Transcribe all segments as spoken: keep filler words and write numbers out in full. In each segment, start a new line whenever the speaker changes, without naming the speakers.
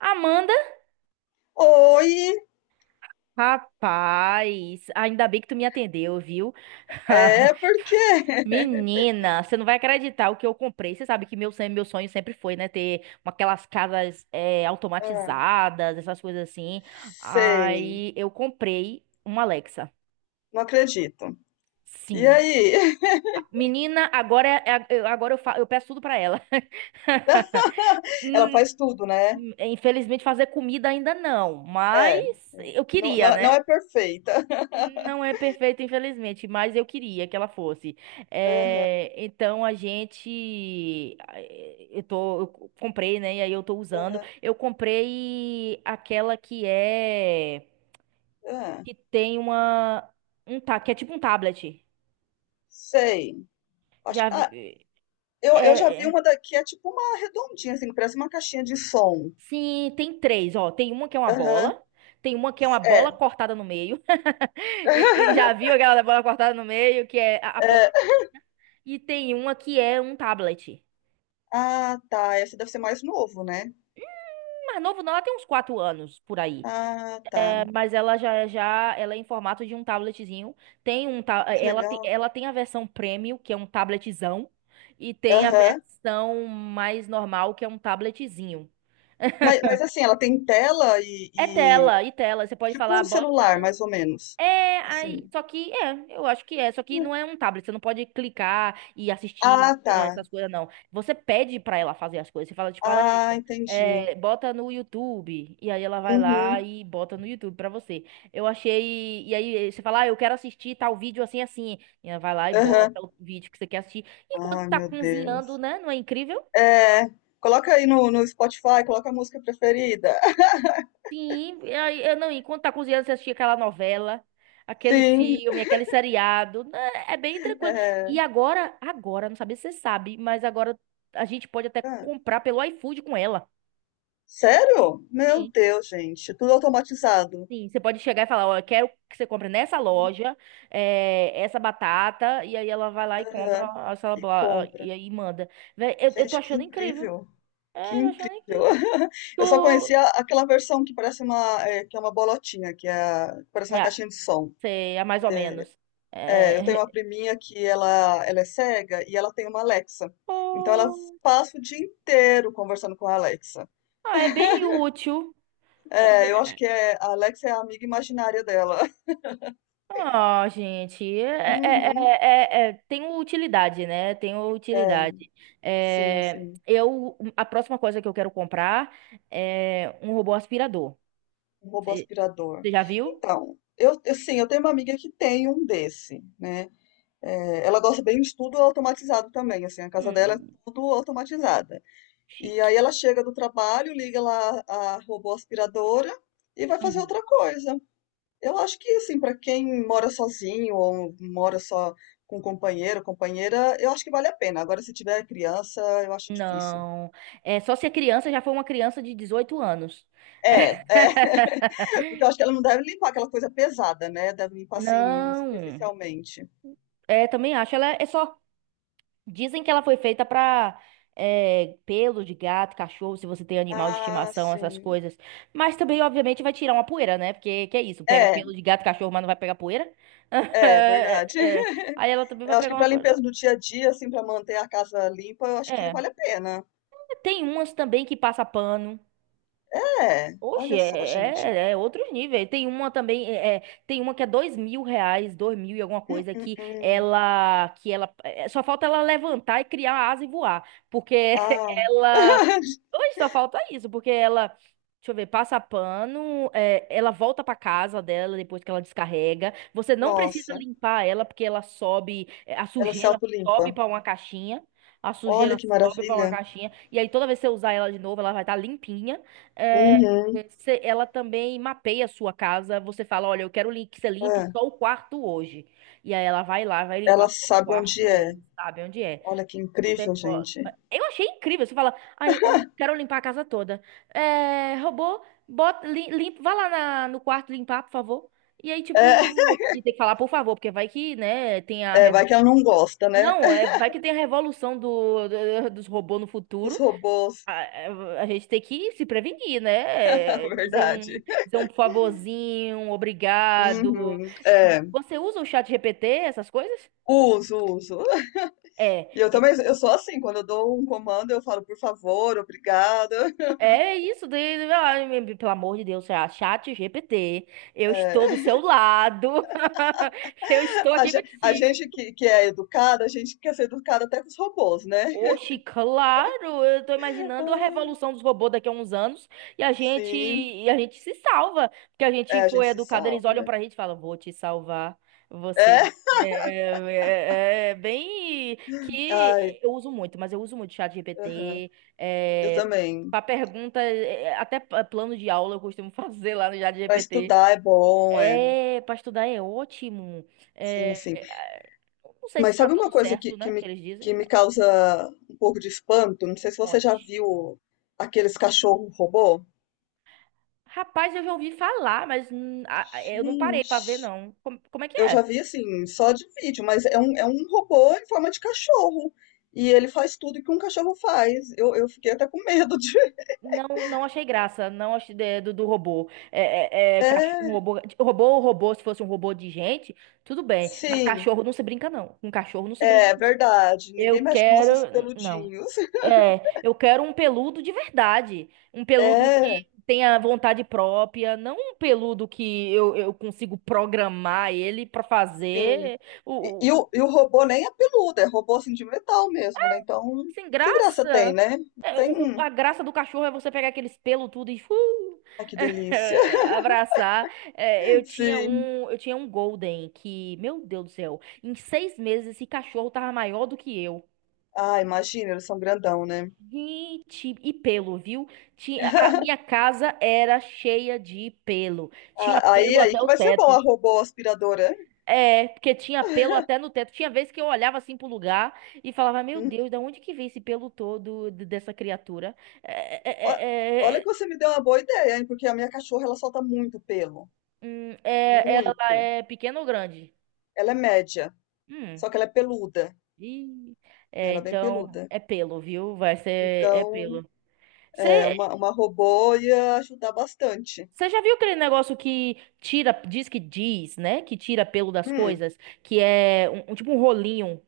Amanda?
Oi,
Rapaz, ainda bem que tu me atendeu, viu?
é porque.
Menina, você não vai acreditar o que eu comprei. Você sabe que meu, sonho- meu sonho sempre foi, né? Ter uma- aquelas casas eh,
Ah,
automatizadas, essas coisas assim.
sei,
Aí eu comprei uma Alexa.
não acredito. E
Sim.
aí?
Menina, agora, é- é- eu- agora eu, fa- eu peço tudo pra ela.
Ela
Hum.
faz tudo, né?
Infelizmente, fazer comida ainda não,
É,
mas
é.
eu
Não,
queria,
não,
né?
não é perfeita.
Não é perfeita, infelizmente, mas eu queria que ela fosse.
Aham,
Eh, então a gente, eh, eu tô, eu co- comprei, né? E aí eu tô usando.
aham,
Eu comprei aquela que é
ah,
que tem uma um ta, que é tipo um tablet.
sei. Acho
Já
que, ah,
vi,
eu, eu já
é,
vi
é-
uma daqui, é tipo uma redondinha, assim, que parece uma caixinha de som.
sim, tem três. Ó, tem uma que é uma
Aham,
bola, tem uma que é uma bola
é.
cortada no meio. E, e já viu aquela da bola cortada no meio que é a, a
É.
pobre? E tem uma que é um tablet.
Ah, tá. Esse deve ser mais novo, né?
Mais novo não, ela tem uns quatro anos por aí.
Ah, tá.
É, mas ela já, já, ela é em formato de um tabletzinho. Tem um, ta- eh,
Que
ela, tem,
legal.
ela tem a versão premium, que é um tabletzão, e tem a
Aham.
versão mais normal, que é um tabletzinho.
Mas, mas assim, ela tem tela
É
e, e-
tela, e tela. Você pode falar,
tipo um
"Ah, bota".
celular, mais ou menos.
É,
Assim.
aí, só que é, eu acho que é, só que não é um tablet, você não pode clicar e assistir
Ah, tá.
é, essas coisas, não. Você pede pra ela fazer as coisas, você fala, tipo, Alexa,
Ah, entendi.
é, bota no YouTube, e aí ela vai lá
Uhum.
e bota no YouTube pra você. Eu achei, e aí você fala, ah, eu quero assistir tal vídeo assim, assim, e ela vai lá e
Aham.
bota o vídeo que você quer assistir, enquanto
Ai,
tá
meu
cozinhando,
Deus.
né, não é incrível?
É, coloca aí no, no Spotify, coloca a música preferida.
Sim, e eu não, enquanto tá cozinhando, você assistia aquela novela, aquele
Sim.
filme, aquele seriado, né. É bem tranquilo. E
É.
agora, agora, não sabia se você sabe, mas agora a gente pode até
Ah,
comprar pelo iFood com ela.
sério? Meu
Sim,
Deus, gente. Tudo automatizado.
sim. Você pode chegar e falar, ó, eu quero que você compre nessa loja, eh, essa batata, e aí ela vai lá e
Aham.
compra essa
E
blá, e
compra.
aí manda. Véi, eu, eu tô
Gente, que
achando incrível.
incrível. Que
É, eu tô achando
incrível!
incrível.
Eu só conhecia
Tu.
aquela versão que parece uma, eh, que é uma bolotinha, que é, a- que parece uma
É,
caixinha de som.
sei, é mais ou menos.
É, eu tenho uma
É.
priminha que ela, ela é cega e ela tem uma Alexa. Então ela passa o dia inteiro conversando com a Alexa.
Ah, é bem útil. É
É, eu
bem.
acho que é, a Alexa é a amiga imaginária dela.
Ah, gente, é, é-
Uhum.
é- é- é- tem utilidade, né? Tem
É,
utilidade.
sim,
É,
sim.
eu, a próxima coisa que eu quero comprar é um robô aspirador.
Um robô
Você
aspirador.
já viu?
Então, eu, eu- sim, eu tenho uma amiga que tem um desse, né? É, ela gosta bem de tudo automatizado também, assim, a casa dela é
Hum,
tudo automatizada. E
chique.
aí ela chega do trabalho, liga lá a robô aspiradora e vai fazer
Uhum.
outra coisa. Eu acho que assim, para quem mora sozinho ou mora só com companheiro, companheira, eu acho que vale a pena. Agora, se tiver criança, eu acho difícil.
Não. É só se a criança já foi uma criança de dezoito anos.
É, é, porque eu acho que ela não deve limpar aquela coisa pesada, né? Deve limpar assim
Não.
superficialmente.
É, também acho. Ela é só. Dizem que ela foi feita pra eh, pelo de gato, cachorro, se você tem animal de
Ah,
estimação, essas
sim.
coisas. Mas também, obviamente, vai tirar uma poeira, né? Porque que é isso? Pega
É,
pelo de gato, cachorro, mas não vai pegar poeira?
é verdade.
É, é. Aí ela também vai
Eu acho
pegar
que
uma
para limpeza
poeira.
do dia a dia, assim, para manter a casa limpa, eu acho que vale
É.
a pena.
Tem umas também que passa pano.
É,
Oxe,
olha só, gente.
é, é, é outros níveis. Tem uma também, é, é, tem uma que é dois mil reais, dois mil e alguma
Hum,
coisa,
hum,
que
hum.
ela, que ela, é, só falta ela levantar e criar a asa e voar, porque
Ah,
ela, hoje só falta isso, porque ela, deixa eu ver, passa pano, é, ela volta pra casa dela depois que ela descarrega, você não precisa
nossa,
limpar ela, porque ela sobe, é, a
ela se
sujeira sobe
autolimpa.
pra uma caixinha, a
Olha
sujeira
que
sobe pra uma
maravilha.
caixinha, e aí toda vez que você usar ela de novo, ela vai estar limpinha. É.
Uhum.
Cê- Ela também mapeia a sua casa. Você fala, olha, eu quero lim- que você limpe
É.
só o quarto hoje. E aí ela vai lá, vai
Ela
limpar só o
sabe onde
quarto
é.
hoje, sabe onde é.
Olha que incrível,
Ó,
gente.
eu achei incrível. Você fala, ai, hoje eu quero limpar a casa toda. É, robô, bota, lim, limpa, vai lá na- no quarto limpar, por favor. E aí,
É,
tipo, e tem que falar, por favor, porque vai que, né, tem a...
é, vai
reso-.
que ela não gosta, né?
Não, é, vai que tem a revolução do, do- dos robôs no
Dos
futuro.
robôs,
A, a gente tem que se prevenir,
na
né? É, Dizer um,
verdade.
dizer um por favorzinho, um obrigado.
Uhum. É,
Você usa o chat G P T, essas coisas?
uso, uso.
É,
E eu
e-
também, eu sou assim, quando eu dou um comando, eu falo, por favor, obrigado.
é isso. De, ai, me- pelo amor de Deus, ah, chat G P T, eu estou do
É,
seu lado. Eu estou
a,
aqui
ge- a gente
contigo.
que, que é educada, a gente quer ser educada até com os robôs, né?
Oxi, claro, eu tô imaginando a
Ah,
revolução dos robôs daqui a uns anos e a gente
sim.
e a gente se salva, porque a
É,
gente
a gente
foi
se
educado, eles
salva,
olham
né?
pra gente e falam, vou te salvar,
É.
você é, é- é é bem que
Ai,
eu uso muito, mas eu uso muito chat
aham.
G P T,
Eu
é,
também.
para pergunta, é, é, até pa- plano de aula eu costumo fazer lá no chat
Pra
G P T.
estudar é bom, é.
É, para estudar é ótimo.
Sim, sim.
É, é, não sei se
Mas
tá
sabe
tudo
uma coisa que,
certo,
que
né, que
me,
eles dizem,
que me
mas
causa um pouco de espanto? Não sei se você já
conte.
viu aqueles cachorro robô.
Rapaz, eu já ouvi falar, mas hum, a- a- eu não parei pra ver,
Gente,
não. Como, como é que
eu já
é?
vi assim, só de vídeo, mas é um, é um robô em forma de cachorro. E ele faz tudo que um cachorro faz. Eu, eu fiquei até com medo de.
Não, não achei graça, não achei de- do, do robô. É, é, é, cach-
É,
um robô, robô, robô, se fosse um robô de gente, tudo bem. Mas
sim,
cachorro não se brinca, não. Com cachorro não se brinca,
é
não.
verdade.
Eu
Ninguém mexe com nossos
quero. Não.
peludinhos.
É, eu quero um peludo de verdade. Um peludo
É.
que tenha vontade própria, não um peludo que eu, eu consigo programar ele pra
Sim.
fazer.
E, e o, e o robô nem é peludo, é robô assim de metal mesmo, né? Então,
Sem
que graça tem,
graça?
né?
É,
Tem.
o- o-
um,
a graça do cachorro é você pegar aqueles pelos tudo e uh,
Ai, que delícia.
abraçar. É, eu tinha
Sim.
um, eu tinha um Golden que, meu Deus do céu, em seis meses esse cachorro tava maior do que eu.
Ah, imagina, eles são grandão, né?
Gente, e pelo, viu? Tinha, a minha casa era cheia de pelo. Tinha
Ah, Aí,
pelo
aí
até
que
o
vai ser bom
teto.
a robô aspiradora, hein?
É, porque tinha pelo até no teto. Tinha vezes que eu olhava assim pro lugar e falava, meu
Hum.
Deus, da onde que vem esse pelo todo de- dessa criatura? É,
Ó-
é, é, é,
Olha
é,
que você me deu uma boa ideia, hein? Porque a minha cachorra ela solta muito pelo.
hum, é- ela
Muito.
é pequena ou grande?
Ela é média,
Hum.
só que ela é peluda,
Ih,
né?
é,
Ela é bem
então
peluda.
é pelo, viu? Vai ser é
Então,
pelo.
é,
Você
uma, uma robô ia ajudar bastante.
já viu aquele negócio que tira, diz que diz, né? Que tira pelo das
Hum.
coisas, que é um, um- tipo um rolinho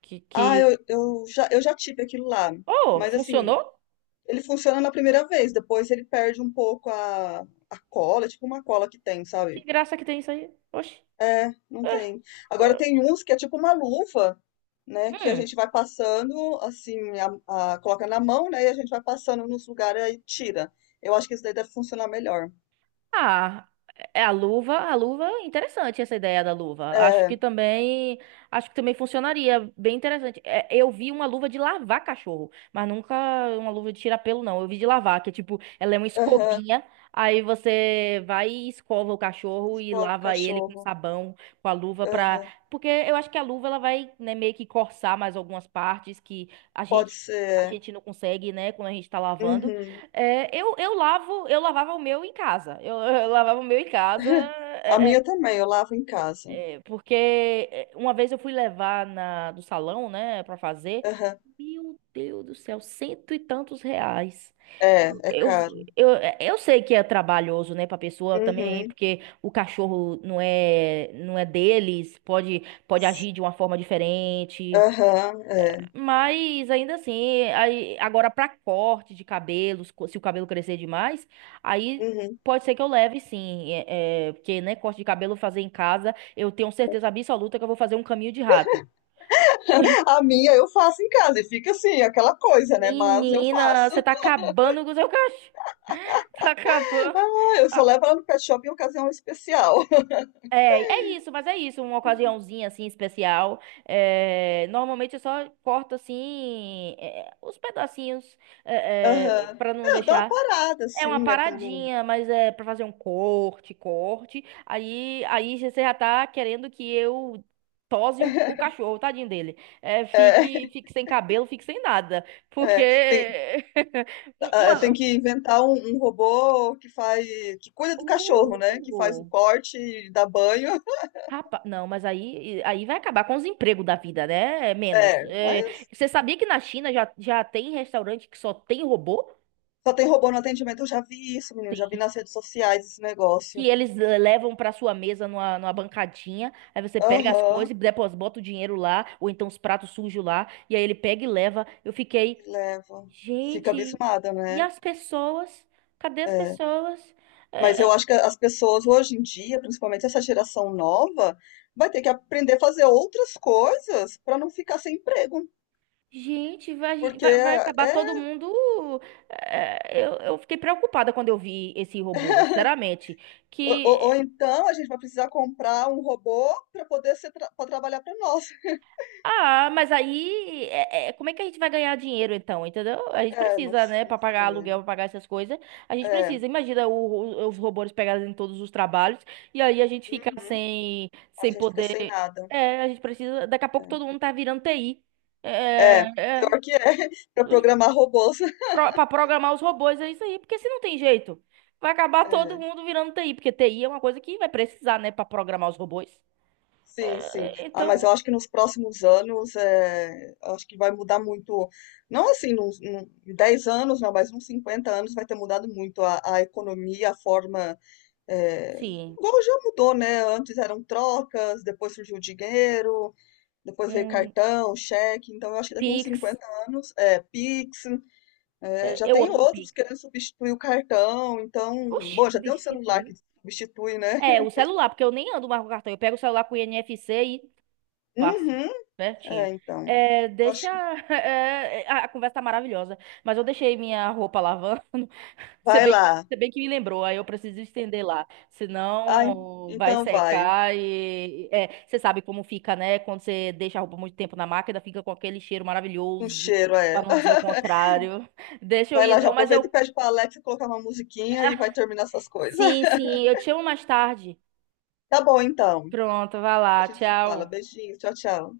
que,
Ah,
que...
eu, eu já, eu já tive aquilo lá.
Oh,
Mas assim,
funcionou?
ele funciona na primeira vez, depois ele perde um pouco a, a cola, é tipo uma cola que tem,
Que
sabe?
graça que tem isso aí. Oxi.
É, não
É,
tem. Agora
é.
tem uns que é tipo uma luva, né? Que a
Hum.
gente vai passando, assim, a, a- coloca na mão, né? E a gente vai passando nos lugares e tira. Eu acho que isso daí deve funcionar melhor.
Ah, é é a luva, a luva, interessante essa ideia da luva. Acho que
É,
também, acho que também funcionaria, bem interessante. É, eu vi uma luva de lavar cachorro, mas nunca uma luva de tirar pelo não. Eu vi de lavar, que é tipo, ela é uma
aham,
escovinha, aí você vai e escova o cachorro e
escova o
lava ele com
cachorro.
sabão, com a luva pra...
Aham,
Porque eu acho que a luva ela vai, né, meio que coçar mais algumas partes que a
pode
gente a
ser.
gente não consegue, né, quando a gente tá lavando.
Uhum.
É, eu, eu lavo, eu lavava o meu em casa. Eu, eu lavava o meu em casa,
A
é,
minha
é,
também, eu lavo em casa.
é, porque é, uma vez eu fui levar na, do salão, né, pra fazer.
Aham,
Meu Deus do céu, cento e tantos reais.
é,
Eu,
é
eu,
caro.
eu, eu sei que é trabalhoso, né, pra pessoa também,
Uhum.
porque o cachorro não é, não é deles, pode, pode agir de uma forma diferente.
Aham, é.
Mas ainda assim, aí, agora pra corte de cabelos, co- se o cabelo crescer demais, aí
Uhum.
pode ser que eu leve sim, é, é, porque né, corte de cabelo fazer em casa, eu tenho certeza absoluta que eu vou fazer um caminho de rato.
A minha eu faço em casa e fica assim, aquela coisa, né? Mas eu
Menina, você
faço.
tá acabando com o seu cachorro, tá acabando.
Ah, eu só
Ah,
levo ela no pet shop em ocasião especial.
é, é isso, mas é isso, uma ocasiãozinha assim especial. É, normalmente eu só corto assim é, os pedacinhos é,
Aham.
para não
É. Eu dou uma
deixar.
parada,
É uma
assim, né? Pra não...
paradinha, mas é pra fazer um corte, corte. Aí, aí você já tá querendo que eu tose o, o cachorro, tadinho dele. É,
É,
fique, fique sem cabelo, fique sem nada. Porque.
é. Tem, ah, tem
uma...
que inventar um, um robô que faz, que cuida do cachorro, né? Que faz o
Uh,
corte, dá banho.
rapaz, não, mas aí, aí vai acabar com os empregos da vida, né? É menos.
É,
É,
mas
você sabia que na China já, já tem restaurante que só tem robô?
só tem robô no atendimento. Eu já vi isso, menino. Já vi nas redes sociais esse
Que
negócio.
eles eh, levam para sua mesa numa, numa bancadinha. Aí você pega as
Aham,
coisas, depois bota o dinheiro lá, ou então os pratos sujos lá, e aí ele pega e leva. Eu
e
fiquei,
leva. Fica
gente,
abismada,
e
né?
as pessoas? Cadê as
É.
pessoas?
Mas
É,
eu acho que as pessoas hoje em dia, principalmente essa geração nova, vai ter que aprender a fazer outras coisas para não ficar sem emprego.
gente, vai,
Porque
vai, vai acabar
é,
todo mundo. É, eu, eu fiquei preocupada quando eu vi esse robô, sinceramente.
ou,
Que
ou- ou então a gente vai precisar comprar um robô para poder ser tra para trabalhar para nós.
ah, mas aí, é- é, como é que a gente vai ganhar dinheiro então, entendeu? A gente
É, não, não
precisa, né,
sei.
pra pagar aluguel, pra pagar essas coisas, a gente
É,
precisa. Imagina o- o- os robôs pegarem em todos os trabalhos e aí a gente fica
uhum.
sem,
A
sem
gente fica
poder.
sem nada.
É, a gente precisa. Daqui a pouco
É,
todo mundo tá virando T I. É,
é,
é,
pior que é para programar robôs.
pro- pra programar os robôs é isso aí, porque se não tem jeito, vai acabar todo
É.
mundo virando T I, porque T I é uma coisa que vai precisar, né, pra programar os robôs.
Sim, sim.
É.
Ah, mas
Então,
eu acho que nos próximos anos, é, eu acho que vai mudar muito, não assim, nos, num- em dez anos, não, mas uns cinquenta anos vai ter mudado muito a, a economia, a forma, é,
sim,
igual já mudou, né? Antes eram trocas, depois surgiu o dinheiro, depois veio
um
cartão, cheque, então eu acho que daqui uns
Pix,
cinquenta anos, é, Pix, é,
é,
já
eu
tem
amo
outros
Pix.
querendo substituir o cartão, então,
Oxi,
bom, já tem um celular que
substituiu.
substitui, né?
É, o celular, porque eu nem ando mais com cartão. Eu pego o celular com o I N F C e passo.
Uhum,
Pertinho.
é, então,
É,
eu
deixa.
acho que
É, a a conversa tá maravilhosa. Mas eu deixei minha roupa lavando. Se
vai
bem que,
lá.
se bem que me lembrou, aí eu preciso estender lá.
Ai,
Senão vai
então vai.
secar e. É, você sabe como fica, né? Quando você deixa a roupa muito tempo na máquina, fica com aquele cheiro
Um
maravilhoso.
cheiro,
Pra
é.
não dizer o contrário. Deixa eu
Vai
ir
lá, já
então, mas eu.
aproveita e pede pra Alexa colocar uma musiquinha e vai terminar essas coisas.
Sim, sim, eu te chamo mais tarde.
Tá bom, então.
Pronto, vai
A
lá.
gente se fala.
Tchau.
Beijinho, tchau, tchau.